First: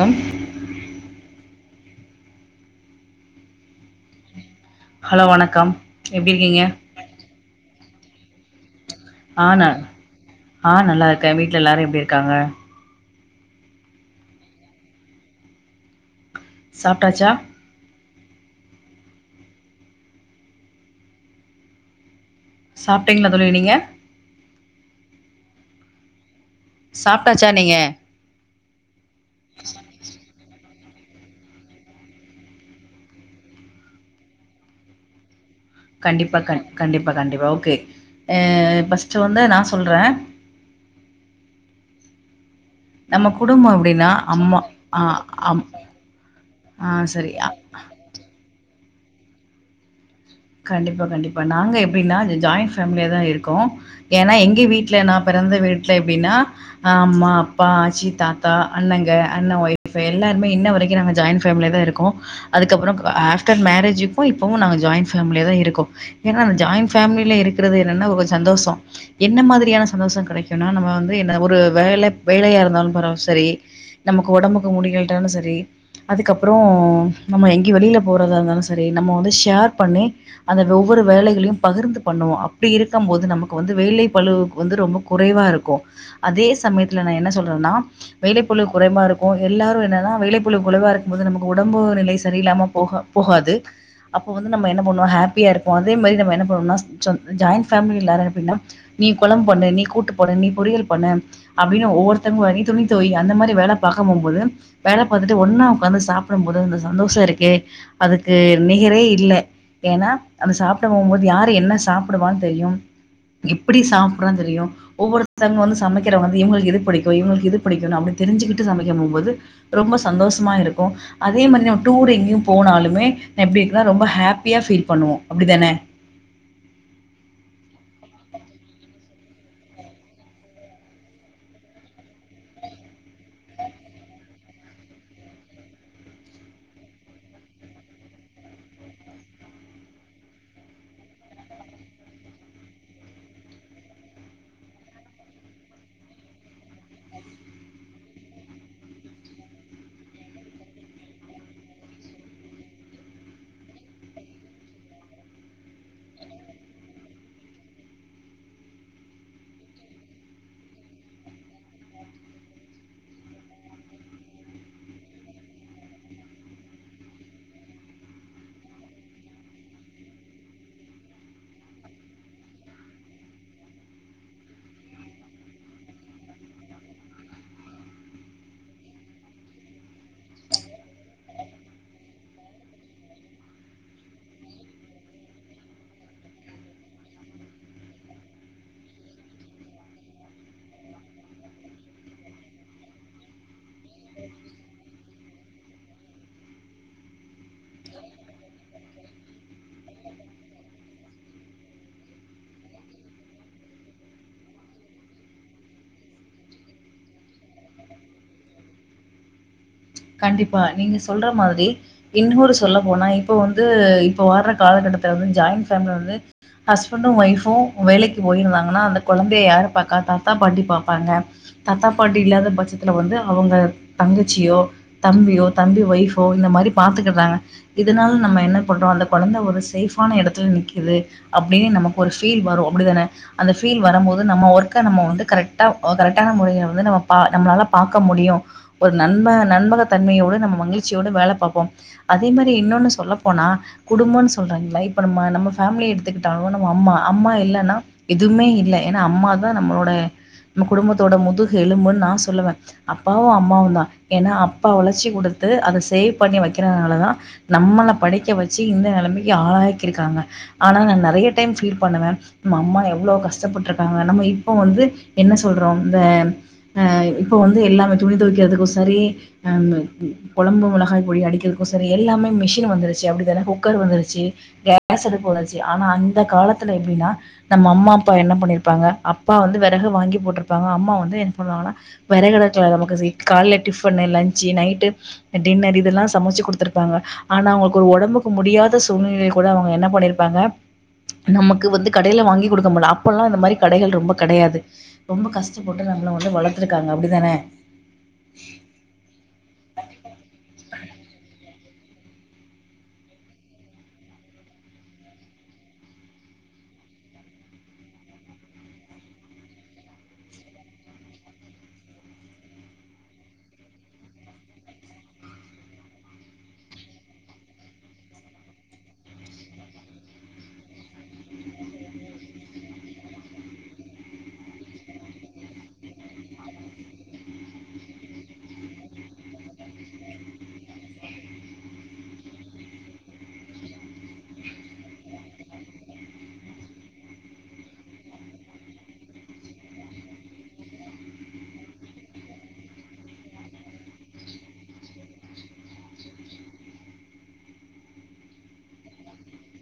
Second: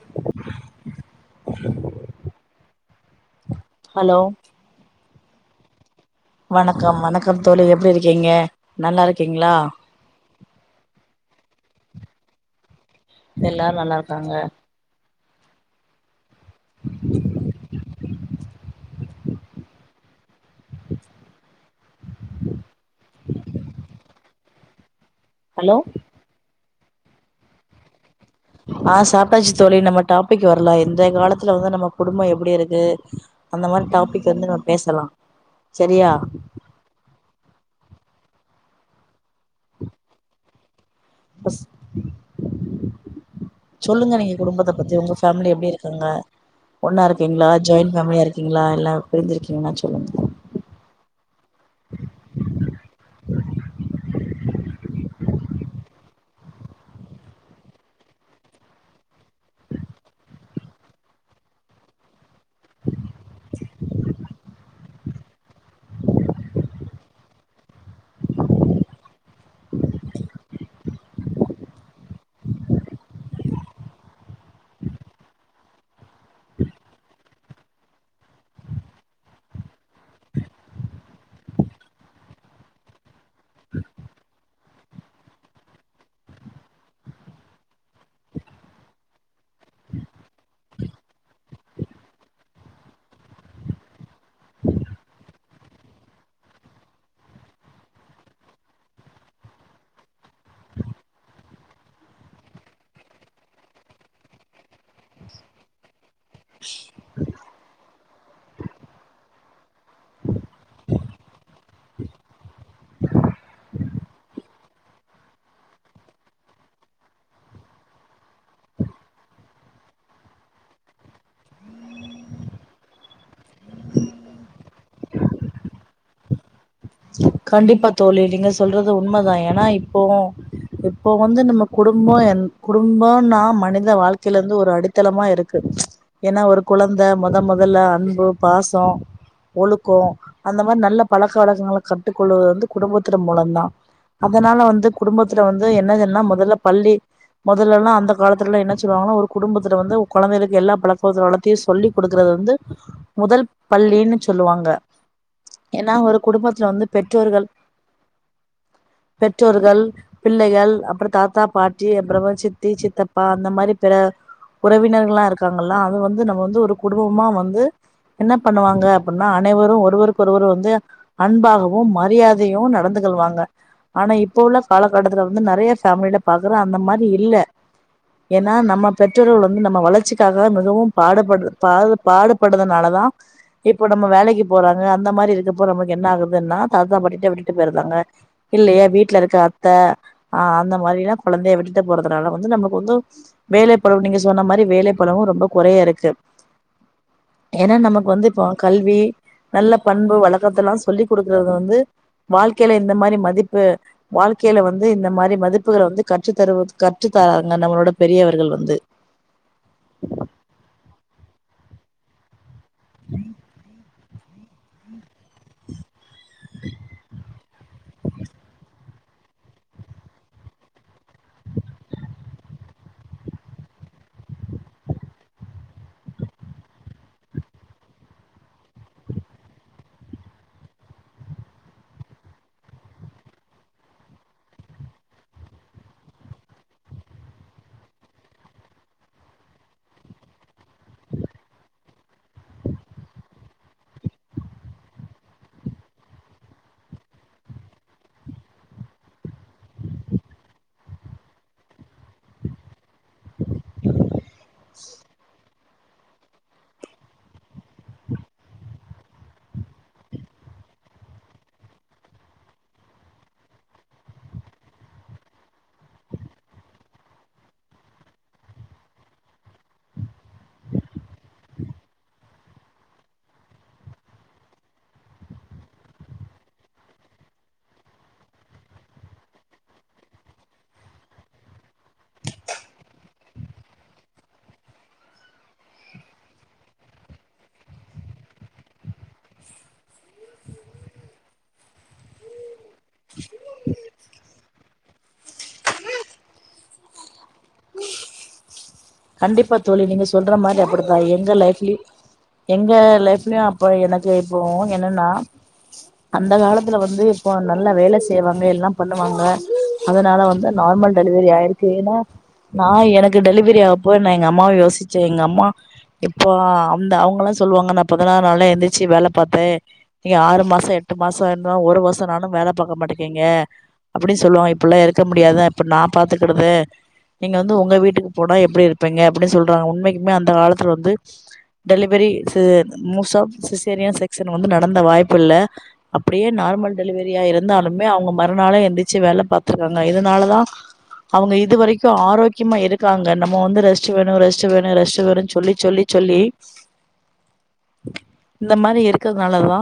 Come [inaudible] hello hello வணக்கம் எப்டி இருக்கீங்க க்கம் தோழி எப்டி இருக்கீங்க நல்லா இருக் ஆ ந ஆ நல்லா இருக்கே வீட்ல எல்லாரு எப்டி இருக்காங்க எல்லாரு நல்லா இருக்காங்க சாப்ட்டாச்சா சாப்டீங்களா தோழி நீங்க ஹலோ சாப்டாச்சா நீங்க ஆ சாப்ட்டாச்சு தோழி நம்ம டாபிக் வர் ல இந்த காலத்துல வந்து ர்லா இன்றைய வந்து நம்ம குடும்ப எப்டி இருக்கு அந்த மாறி டாபிக் வந்து நம் பேசலா சரியா கண்டிப்பா கண் கண்டிப்பா ஓகே அ ஃபர்ஸ்ட்டு வந்து நா சொல்றே பஸ் நம்ம குடும்போ எப்டின்னா சொல்லுங்க நீங்க அம்மா குடும்பத்த பத்தி ஆ உங்க ஃபேமிலி அம் எப்டி இருக்காங்க ஆ ஒன்னா சரி இருக்கீங்களா அ ஜாயின் ஃபேமிலியா இருக்கீங்களா இல்ல பிரிஞ்சிருக்கீங்களான் சொல்லுங்க கண்டிப்பா கண்டிப்பா நாங்க எப்டின்னா ஜ ஜாயிண்ட் ஃபேமிலியா தா இருக்கோ ஏன்னா எங்கி வீட்ல நா பெறந்த வீட்ல எப்டின்னா அ அம்மா அப்பா ஆச்சி தாத்தா அண்ணங்க அண்ண ஒய்ஃப்ஃபு எல்லாருமே இன்ன வரைக்கு நாங்க ஜாயின் ஃபேமிலியா தா இருக்கோ அதுக்கப்புறோ ஆஃப்டர் மேரேஜக்கு இப்பவு நாங்க ஜாயின் ஃபேமிலியா தா இருக்கோ ஏன்னா அந்த ஜாயின்ட் பேமிலில இருக்கிறது என்னன்னா ஒரு சந்தோசோ என்ன மாத்ரியான சந்தோச கெடைக்குனா நம்ம வந்து என்ன ஒரு வேல வேலையா இருந்தாலு பரவா செரி நமக்கு ஒடம்புக்கு முடியலனாலு சரி அதுக்கப்புறோ நம்ம எங்க வெளியில போறதா இருந்தாலு சரி நம்ம வந்து ஷேர் பண்ணி அந்த ஒவ்வொரு வேலைகளையு பகிர்ந்து பண்ணுவோ அப்பி அப்டி இருக்கும் போது நமக்கு வந்து வேலை பழுவு வந்து ரொம்ப குறைவா இருக்கு அதே சமயத்துல நா என்ன சொல்றேன்னா வேலைப்பழு குறைவா இருக்கு எல்லாரு என்னன்னா வேலைப்பழு குறைவா இருக்கும் போது நமக்கு உடம்பு நிலை சரியில்லாம போக போகாது அப்ப வந்து நம்ம என்ன பண்ணுவோ ஹாப்பியா இருப்போ அதே மாரி நம் என்ன பண்ணுவோனா ஜாயிண்ட் பேமிலி எல்லாரு எப்படின்னா நீ கொழம்பு பண்ணு நீ கூட்டு பண்ணு நீ பொறியல் பண்ணு அப்டின்னு ஒவ்வொருத்தங்க மாறி துணி தொவை அந்த மாறி வேலை பாக்க போம்போது வேல பாத்துட்டு ஒன்னா உக்எகாந்து சாப்பிடும் போது அந்த சந்தோஷோ இருக்கே அதுக்கு நிகரே இல்ல ஏன்னா அது சாப்பிட போகும்போது யாரு என்ன சாப்பிடுவான்னு தெரியு எப்டி சாப்புறான் தெரியு ஒவ்வொருத்தங்க வந்து சமைக்கிற வந்து இவங்களுக்கு இது புடிக்கு இவங்களுக்கு இது புடிக்கு அப்டின்னு தெரிஞ்சுக்கிட்டு சமைக்க போம்போது ரொம்ப சந்தோஷமா இருக்கு அதே மாதிரி நா டூர் எங்கேயு போனாலுமே எப்டி இருக்குனா ரொம்ப ஹாப்பி ப்பியா பீல் பண்ணுவோ அப்டிதனே கண்டிப்பா தோழி நீங்க சொல்றது உண்மைதா ஏன்னா இப்போ இப்போ வந்து நம்ம குடும்போ என் குடும்போனா மனித வாழ்க்கையில இருந்து ஒரு அடித்தளமா இருக்கு ஏன்னா ஒரு கொழந்தை மொத மொதல்ல அன்பு பாசோ ஒழுக்கோ அந்த மாரி நல்ல பழக்க வழக்கங்கள கத்துக்கொள்வது வந்து குடும்பத்துல மூலோதா அதனால வந்து குடும்பத்துல வந்து என்னதுன்னா முதல்ல பள்ளி மொதல்லல்லா அந்த காலத்துல எல்லா என்ன சொல்லுவாங்கன்னா ஒரு குடும்பத்துல வந்து கொழந்தைகளுக்கு எல்லா பழக்கவள வளத்தையு சொல்லி குடுக்குறது வந்து முதல் பள்ளினு சொல்லுவாங்க ஏன்னா ஒரு குடும்பத்த துல வந்து பெற்றோர்கள் பெற்றோர்கள் பிள்ளைகள் அப்பறோ தாத்தா பாட்டி அப்பறோ சித்தி சித்தப்பா அந்த மாரி பிர உறவினர்கள்ல்லா இருக்காங்கல்லா அது வந்து நம்ம வந்து ஒரு குடும்பமா வந்து என்ன பண்ணுவாங்க அப்டின்னா அனைவரும் ஒருவருக்கு ஒருவர் வந்து அன்பாகவு மரியாதையு நடந்துகொள்வாங்க ஆனா இப்ப உள்ள காலக்கட்டத்துல வந்து நெறைய பேஃமில பாக்குறே அந்த மாரி இல்ல ஏன்னா நம்ம பெற்றோர்கள் வந்து நம்ம வளர்ச்சிக்காக மிகவு பாடுபடு பா பாடுபடுறதுனாலதா இப்போ நம்ம வேலைக்கு போறாங்க அந்த மாரி இருக்கப்போ நமக்கு என்ன ஆகுதுன்னா தாத்தா பட்டிட்ட விட்டுட்டு போயிருக்காங்க இல்லையா வீட்ல இருக்க அத்த ஆ அந்த மாரில்லா கொழந்தைய விட்டுட்டு போறதுனால வந்து நம்மளுக்கு வந்து வேலை பழு நீங்க சொன்ன மாரி வேலை பழுவு ரொம்ப குறைய இருக்கு ஏன்னா நமக்கு வந்து இப்போ கல்வி நல்ல பண்பு வழக்கத்த எல்லா சொல்லி குடுக்குறத வந்து வாழ்க்கையில இந்த மாரி மதிப்பு வாழ்க்கையில வந்து இந்த மாரி மதிப்புகள வந்து கற்று தரு கற்று தராங்க நம்மளோட பெரியவர்கள் வந்து கண்டிப்பா நீங்க சொல்ற மாதிரி இன்னொரு சொல்ல போனா இப்ப வந்து இப்ப வர்ற காலகட்டத்துல வந்து ஜாயிண்ட் பேமிலியில வந்து ஹஸ்பண்டு ஓய்ஃபு வேலைக்கு போயிருந்தாங்கன்னா அந்த கொழந்தைய யாரு பாக்கா தாத்தா பாட்டி பாப்பாங்க தாத்தா பாட்டி இல்லாத பட்சத்தில வந்து அவங்க தங்கச்சியோ தம்பியோ தம்பி ஒய்ப்போ இந்த மாரி பாத்துக்குறாங்க இதனால நம்ம என்ன பண்றோ அந்த கொழந்தை ஒரு சேஃப்பான எடத்துல நிக்குது அப்டின்னு நமக்கு ஒரு ஃபீல் வரு அப்டி தனே அந்த ஃபீல் வரும்போது நம்ம ஒர்க்க நம்ம கரெக்டா கரெக்டான முறையில வந்து நம்ம நம்மளால பாக்க முடியு ஒரு நண்ப நண்பக தன்மையோடு நம்ம மகிழ்ச்சியோடு வேல பாப்போம் அதே மாரி இன்னொன்னு சொல்ல போனா குடும்போன்னு சொல்றாங்கிள்ள இப்ப நம்ம நம்ம பேம்லி எடுத்துக்கிட்டாலு நம்ம அம்மா அம்மா இல்லன்னா எதுமே இல்ல ஏன்னா அம்மாதா நம்மளோட நம்ம குடும்பத்தோட முதுகு எலும்புன்னு நா சொல்லுவ அப்பாவு அம்மாவுந்தா ஏன்னா அப் அப்பா ஒழச்சி குடுத்து அத சேவ் பண்ணி வெக்கறனாலதா நம்மள படிக்க வெச்சு இந்த நெலமைக்கு ஆளாக்கிருக்காங்க ஆனா நா நெறைய டைம் பீல் பண்ணுவ நம்ம அம்மா எவ்ளோ கஷ்டப்பட்டுருக்காங்க நம்ம இப்போ வந்து என்ன சொல்றோ இந்த அ இப்போ வந்து எல்லாமே துணி தொவைக்கறதுக்கு சரி அ கொழம்பு மொளகாய் பொடி அடிக்கறக்கு சரி எல்லாமே மிஷினு வந்துருச்சு அப்டிதானே குக்கர் வந்துருச்சி கேஸ் அடுப்பு வந்ருந்துசு ஆனா அந்த காலத்துல எப்டின்னா நம்ம அம்மா அப்பா என்ன பண்ணிருப்பாங்க அப்பா வந்து வெறகு வாங்கி போட்ருப்பாங்க அம்மா வந்து என் பண்ணுவாங்கன்னா வெரகடக்கல நமக்கு சேக் கால்ல டிஃபன்னு லஞ்சு நைட்டு டின்னர் இதெல்லா சமச்சு குடுத்துருப்பாங்க ஆனா அவுங்களுக்கு ஒரு ஒடம்புக்கு முடியாத சூழ்நிலல கூட அவுங்க என்ன பண்ணிருப்பாங்க நமக்கு வந்து கடைல வாங்கி குடுக்க மாட்ட அப்பல்லா இந்த மாரி கடைகள் ரொம்ப கெடையாது ரொம்ப கஷ்டப்பட்டு நம்மள வந்து வளர்த்துருக்காங்க கண்டிப்பா தோழி நீங்க சொல்ற மாரி அப்டிதா எங்க லைப்லயு எங்க லைஃப்லயு அப்ப எனக்கு இப்போ என்னன்னா அந்த காலத்துல வந்து இப்போ நல்லா வேல செய்வாங்க எல்லா பண்ணுவாங்க அதனால வந்து நார்மல் டெலிவரி ஆயிருக்கு ஏன்னா நா எனக்கு டெலிவரி ஆ ப்போ நா எங்க அம்மாவ யோசிச்ச எங்க அம்மா இப்போ அந்த அவுங்கல்லா சொல்லுவாங்க நா பதினாறு நாளே எந்திருச்சு வேல பாத்தே நீங்க ஆறு மாசோ எட்டு மாசோ இருந்தா ஒரு வருஷோநாலு வேல பாக்க மாட்டேக்கீங்க அப்டி சொல்லுவாங்க இப்டில்லா இருக்க முடியாது இப்ப நா பாத்துக்கடுத நீங்க வந்து உங்க வீட்டுக்கு போனா எப்டி இருப்பீங்க அப்டி சொல்றாங்க உண்மைக்குமே அந்த காலத்துல வந்து டெலிவரி ஸ்சு மோஸ்ஆ சிசேரியன் செக்சன் வந்து நடந்த வாய்ப்பு இல்ல அப்டியே நார்மல் டெலிவரியா இருந்தாலுமே அவுங்க மறுநாளே எந்திருச்சு வேல பாத்துருக்காங்க இதனாலதா அவுங்க இது வரைக்கு ஆரோக்கியமா இருக்காங்க நம்ம வந்து ரெஸ் ஸ்டு வேணு ரெஸ்டு வேணு ரெஸ்டு வேணுன் சொல்லி சொல்லி சொல்லி இந்த மாரி இருக்கறதுனாலதா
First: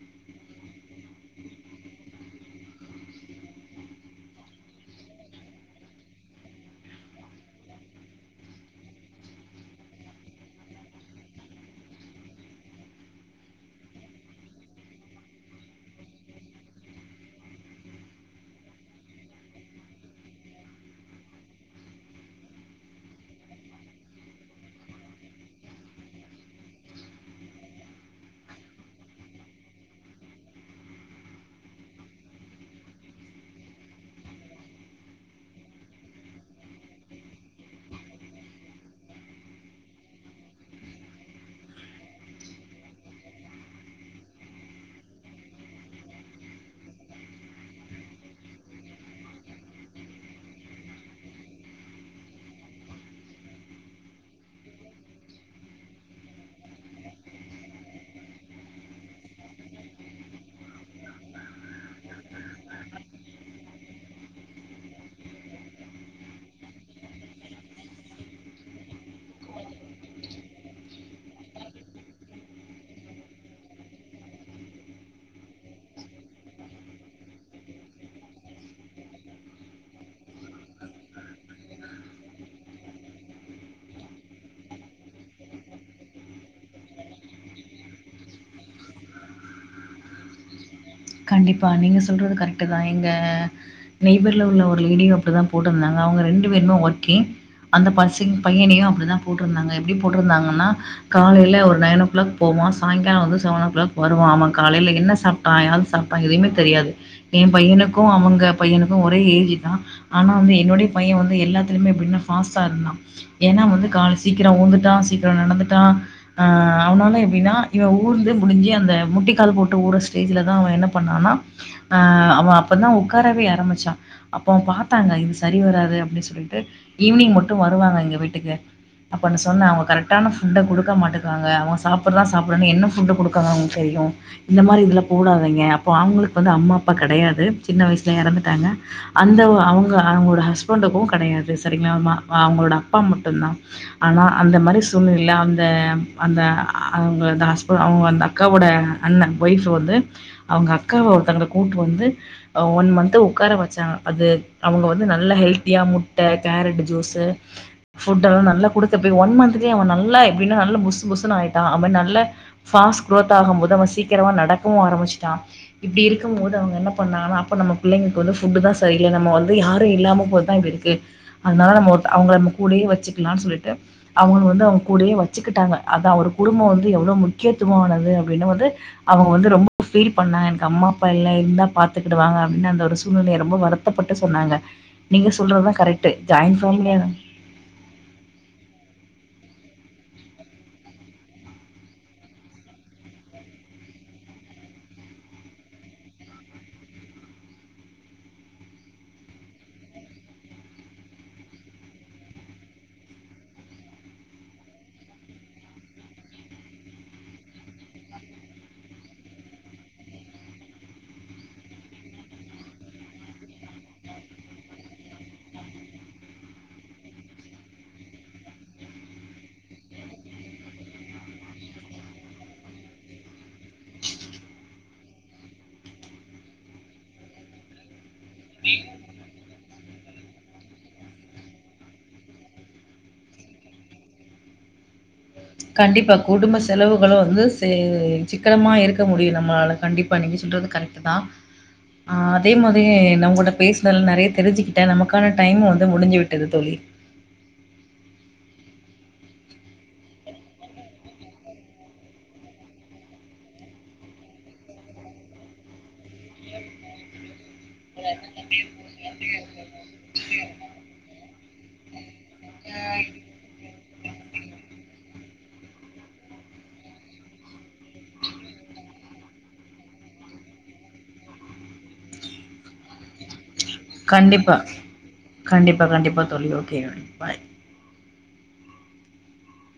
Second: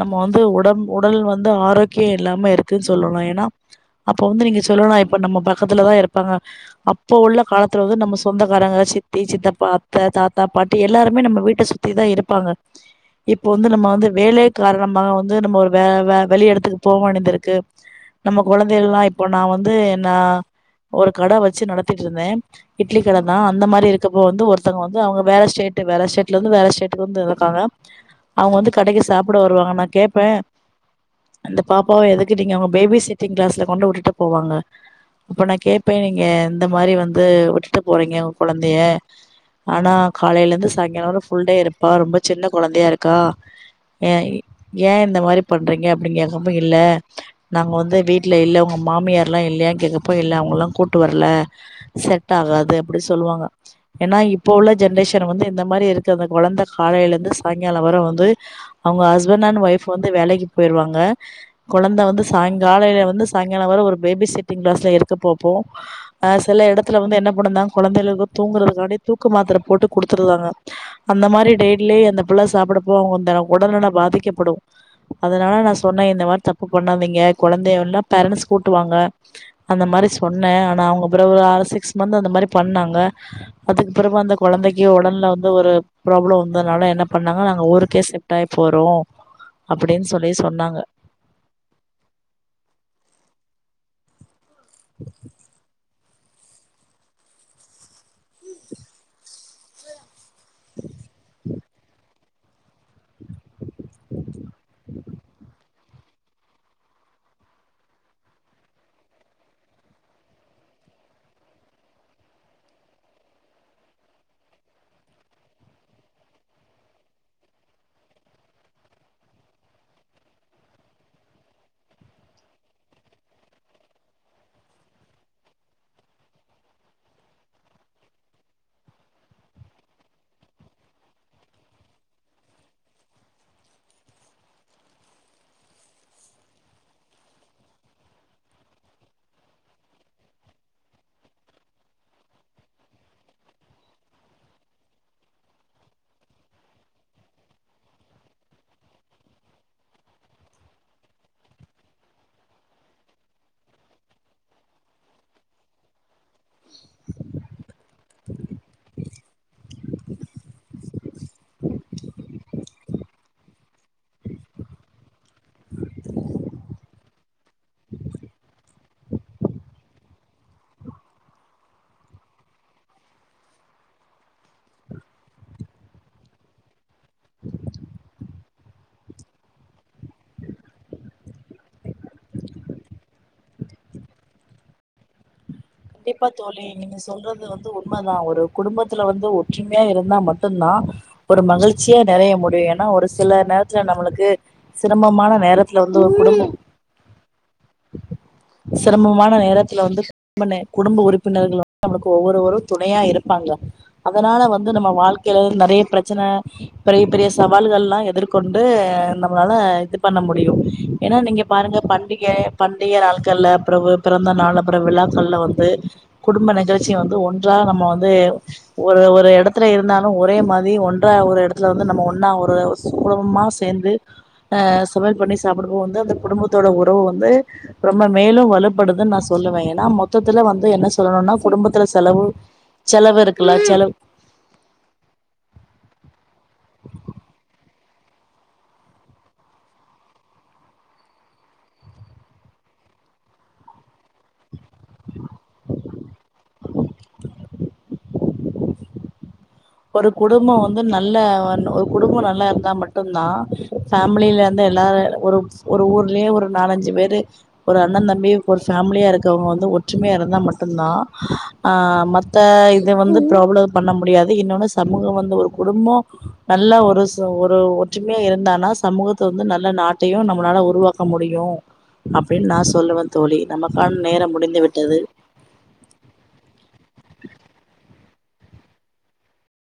நம்ம வந்து உடம் உடல் வந்து ஆரோக்யோ இல்லாம இருக்குன் சொல்லலா ஏன்னா அப்போ வந்து நீங்க சொல்லலா இப்ப நம்ம பக்கத்துலதா இருப்பாங்க அப்போ உள்ள காலத்துல வந்து நம்ம சொந்தக்காரங்க சித்தி சித்தப்பா அத்த தாத்தா பாட்டி எல்லாருமே நம்ம வீட்ட சுத்திதா இருப்பாங்க இப்போ வந்து நம்ம வந்து வேலே காரணமாக வந்து நம்மோ ஒரு வே வே வெளி எடத்துக்கு போவேண்டிதிருக்கு நம்ம கொழந்தைகள்ல்லா இப்போ நா வந்து என்ன ஒரு கட வச்சு நடத்திட்ருந்தே இப் ட்டில்க்கெழம அந்த மாரி இருக்கப்ப வந்து ஒருத்தங்க வந்து அவுங்க வேற ஸ்டேடு வேற ஸ்டேட்ல இருந்து வேற ஸ்டேட்டுக்கு வந்து இருக்காங்க அவுங்க வந்து கடைக்கு சாப்புட வருவாங்க நா கேப்பே அந்த பாப்பாவ எதுக்கு நீங்க அவுங்க பேபி சிட்டிங் கிளாஸ்ல கொண்டு விட்டுட்டு போவாங்க அப்போ நா கேப்பே நீங்க எந்த மாரி வந்து விட்டுட்டு போறீங்க உங்க கொழந்தைய ஆனா காலைல இருந்து சாய்ங்காளோ வர ஃபுல் டே இருப்பா ரொம்ப சின்ன கொழந்தையா இருக்கா ஏ ஏன் இந்த மாரி பண்றீங்க அப்டின் கேக்கப்போ இல்ல நாங்க வந்து வீட்ல இல்ல உங்க மாமியார்லா இல்லயா கேக்கப்ப இல்ல அவுங்கல்லா கூட்டு வரல செட் ஆகாகது அப்டி சொல்லுவாங்கோ ஏன்னா இப்ப உள்ள ஜென்ரேஷன் வந்து இந்த மாரி இருக்கு அந்த கொழந்த காலைல இருந்து சாயங்காலம் வர வந்து அவுங்க ஹஸ்பண்ட் அண்ட் ஒய்ஃப் வந்து வேலைக்கு போயிருவாங்க கொழந்த வந்து சாயங்கால வந்து சாயங்கால வர ஒரு பேபி செட்டிங் கிளாஸ்ல இருக்க போப்போ அஹ் சில இடத்துல வந்து என்ன பண்ணிருந்தாங்க கொழந்தைகளுக்கு தூங்குறதுக்காண்டி தூக்கு மாத்தர போட்டு குடுத்துருந்தாங்க அந்த மாரி டெட்லயே அந்த புள்ள சாப்புடறப்போ அவுங்கந்த உடல் நா பாதிக்கப்படு அதனால நா சொன்னே இந்த மாரி தப்பு பண்ணாதீங்க கொழந்தையே வேன பேரண்ட்ஸ் கூப்பட்டுவாங்க அந்த மாரி சொன்னே ஆனா அவுங்க அப்பறோ ஒரு ஆறு சிக்ஸ் மந்த் அந்த மாரி பண்ணாங்க அதுக்குப்பறமா அந்த கொழந்தைக்கு உடல்ல வந்து ஒரு ப்ராப்ள வந்ததுனால என்ன பண்ணாங்க நாங்க ஊருக்கே சிப்ட் ஆகி போறோ அப்டின்னு சொல்லி சொன்னாங்க கண்டிப்பா நீங்க சொல்றது கரெக்ட் தா எங்க நெய்பர்ல உள்ள ஒரு லேடிய அப்டி தா போட்டிருந்தாங்க அவுங்க ரெண்டு பேரும்ம ஒர்கிங் அந்த பச பையணியு அப்டிதா போட்டிருந்தாங்க எப்டி போட்டிருந்தாங்கன்னா காலல ஒரு நைன் ஓ கிளாக் போவா சாயங்கால செவன் ஓ கிளாக் வருவா அவன் காலைல என்ன சாப்ட்டா யாது சாப்ட்டா எதுமே தெரியாது என் பையனுக்கு அவங்க பையனுக்கு ஒரே ஏஜ் தா ஆனா வந்து என்னுடைய பையன் வந்து எல்லாத்துலையுமே எப்டின்னா ஃபஸ்டா இருந்தா ஏன்னா வந்து கால் சீக்கிர ஊந்துட்டா சீக்கிர நடந்துட்டா ஆஹ் அவனால எப்டின்னா இவன் ஊர்ந்து முடிஞ்சு அந்த முட்டிக்கால் போட்டு ஊற ஸ்டேஜ்ல தா அவன் என்ன என்ன பண்ணனா ஆஹ் அவன் அப்பதா உட்காரவே ஆரம்பிச்சா அப்ப பாத்தாங்க இது சரி வராது அப்டின்னு சொல்லிட்டு ஈவினிங் மட்டு வருவாங்க எங்க வீட்டுக்கு அப்போனு சொன்னன் அவங்க கரெக்டான ஃபுட்ட கொடுக்க மாட்டேங்காங்க அவங்க சாப்புறா சாப்புறான்னு என்ன ஃபுட்ட கொடுக்காங்க அவங்களுக்கு தெரியு இந்த மாரி இதுல போடாதீங்க அப்போ அவங்களுக்கு வந்து அம்மா அப்பா கெடையாது சின்ன வயசுல இறந்துட்டாங்க அந்த அவங்க அவங்களோட ஹஸ்பண்டுக்கு கெடையாது சேரிங்களா அவங்களோட அப்பா மட்டு தா ஆனா அந்த மாரி சூழ்நிலை அந்த அந்த அவங்க அ ஹஸ்பண் அவங்க அந்த அக்காவோட அண்ணன் ஒய்ஃப் வந்து அவங்க அக்காவ ஒருத்தங்கள கூப்டு வந்து ஒன் மந்த்து உட்கார வச்சாங்க அது அவங்க வந்து நல்லா ஹெல்த்தியா முட்டை கேரட் ஜூஸு ஃபுட்டெல்லா நல்லா குடுத்த ம்ம் ஒன் மந்த்லய அவன் நல்ல எப்டினா நல்ல புஸ் புசன ஆயிட்டா அவன்‌ நல்ல குரோத் ஆகும் போது அவ சீக்கிரமா நடக்கவு ஆரமிச்சிட்டா இப்டி இருக்குபோது அவங்க என்ன பண்ணாங்கா அப்போ நம்ம பிள்ளைங்களுக்கு வந்து ஃபுட்டு தா சரியில்லை நம்ம வந்து யாரு இல்லாம போதுதா இப்டி இருக்கு அதனால நம்ம ஒரு அவங்க நம்ம கூடயே வச்சுக்கலாம்னு சொல்லிட்டு அவங்க வந்து அவங்க கூடயே வச்சுக்கிட்டாங்க அதா அவர் குடும்பம் வந்து எவ்ளோ முக்கியத்துவம்னாது அப்டின்னு வந்து அவங்க வந்து ரொம்ப ஃபீல் பண்ணாங்க எனக்கு அம்மா அப்பா இல்ல இருந்தா பாத்துக்கிடுவாங்க அப்டின்னு அந்த ஒரு சூழ்நிலை ரொம்ப வருத்தப்பட்டு சொன்னாங்க நீங்க சொல்றதா கண்டிப்பா தோழி நீங்க சொல்றது வந்து உண்மா தா ஒரு குடும்பத்துல வந்து ஒற்றுமையா இருந்தா மட்டுதா ஒரு மகிழ்ச்சியா நெறைய முடியு ஏன்னா ஒரு சில நேரத்துல நம்மளுக்கு சிரமமான நேரத்துல வந்து கொடுக்கு சிரமமான நேரத்துல வந்து நம்ம குடும்ப உறுப்பினர்கள் வந்து நம்மளுக்கு ஒவ்வொருவரு துணையா இருப்பாங்க அதனால வந்து நம்ம வாழ்க்கையில நெறைய பிரச்சனை பெரிய பெரிய சவால்கள் எல்லா எதிர்கொண்டு நம்மளால இது பண்ண முடியு ஏன்னா நீங்கள் பாருங்க பண்டிகை பண்டிகை நாட்கள்ல அப்பறோபிறவு பிறந்த நாள் அப்றோவிழா சொல்ல வந்து குடும்ப நிகழ்ச்சி வந்து ஒன்றா நம்ம வந்து ஒரு ஒரு எடத்துல இருந்தாலு ஒரே மாரி ஒன்றா ஒரு இடத்துல வந்து நம்ம ஒன்னா ஒரு குடும்பமா சேர்ந்து அஹ் சமயல் பண்ணி சாப்பிடுபோது வந்து அந்த குடும்பத்தோட உறவு வந்து ரொம்ப மேலு வலுப்படுதுன்னு நா சொல்லுவே ஏன்னா மொத் மொத்தத்துல வந்து என்ன சொல்லணுன்னா குடும்பத்துல செலவு செலவு இருக்குல்ல செலவு கண்டிப்பா குடும்ப செலவுகளு வந்து செ சிக்கனமா இருக்க முடியு நம்மளால கண்டிப்பா நீங்க சொல்றது கரெக்ட் ட்டுதா ஆ அதே மாதிரி நா உங்கட்ட பேசுனதுல்ல நெறைய தெரிஞ்சுக்கிட்டே நமக்கான டைம் வந்து முடிஞ்சு விட்டது தோழி ஒரு குடும்பம் வந்து நல்ல வன் ஒரு குடும்போ நல்லா இருந்தா மட்டுந்தா ஃபேமிலில இருந்து எல்லாரு ஒரு ஒரு ஊர்லேயே ஒரு நாலஞ்சு பேரு ஒரு அண்ண தம்பி ஒரு ஃபேமிலியா இருக்கவுங்க வந்து ஒற்றுமையா இருந்தா மட்டுந்தா ஆ மத் த்த இது வந்து ப்ராப்ளோ பண்ண முடியாது இன்னொன்னு சமூகோ வந்து ஒரு குடும்போ நல்ல ஒரு ஒரு ஒற்றுமையா இருந்தானா சமூகத் த்து வந்து நல்ல நாட்டையு நம்மளால உருவாக்க முடியு அப்டின் நா சொல்ல வந் தோழி நமக்கான நேரம் முடிந்து கண்டிப்பா. விட்டது கண்டிப்பா கண்டிப்பா தோழி ஓகே ஃபாய்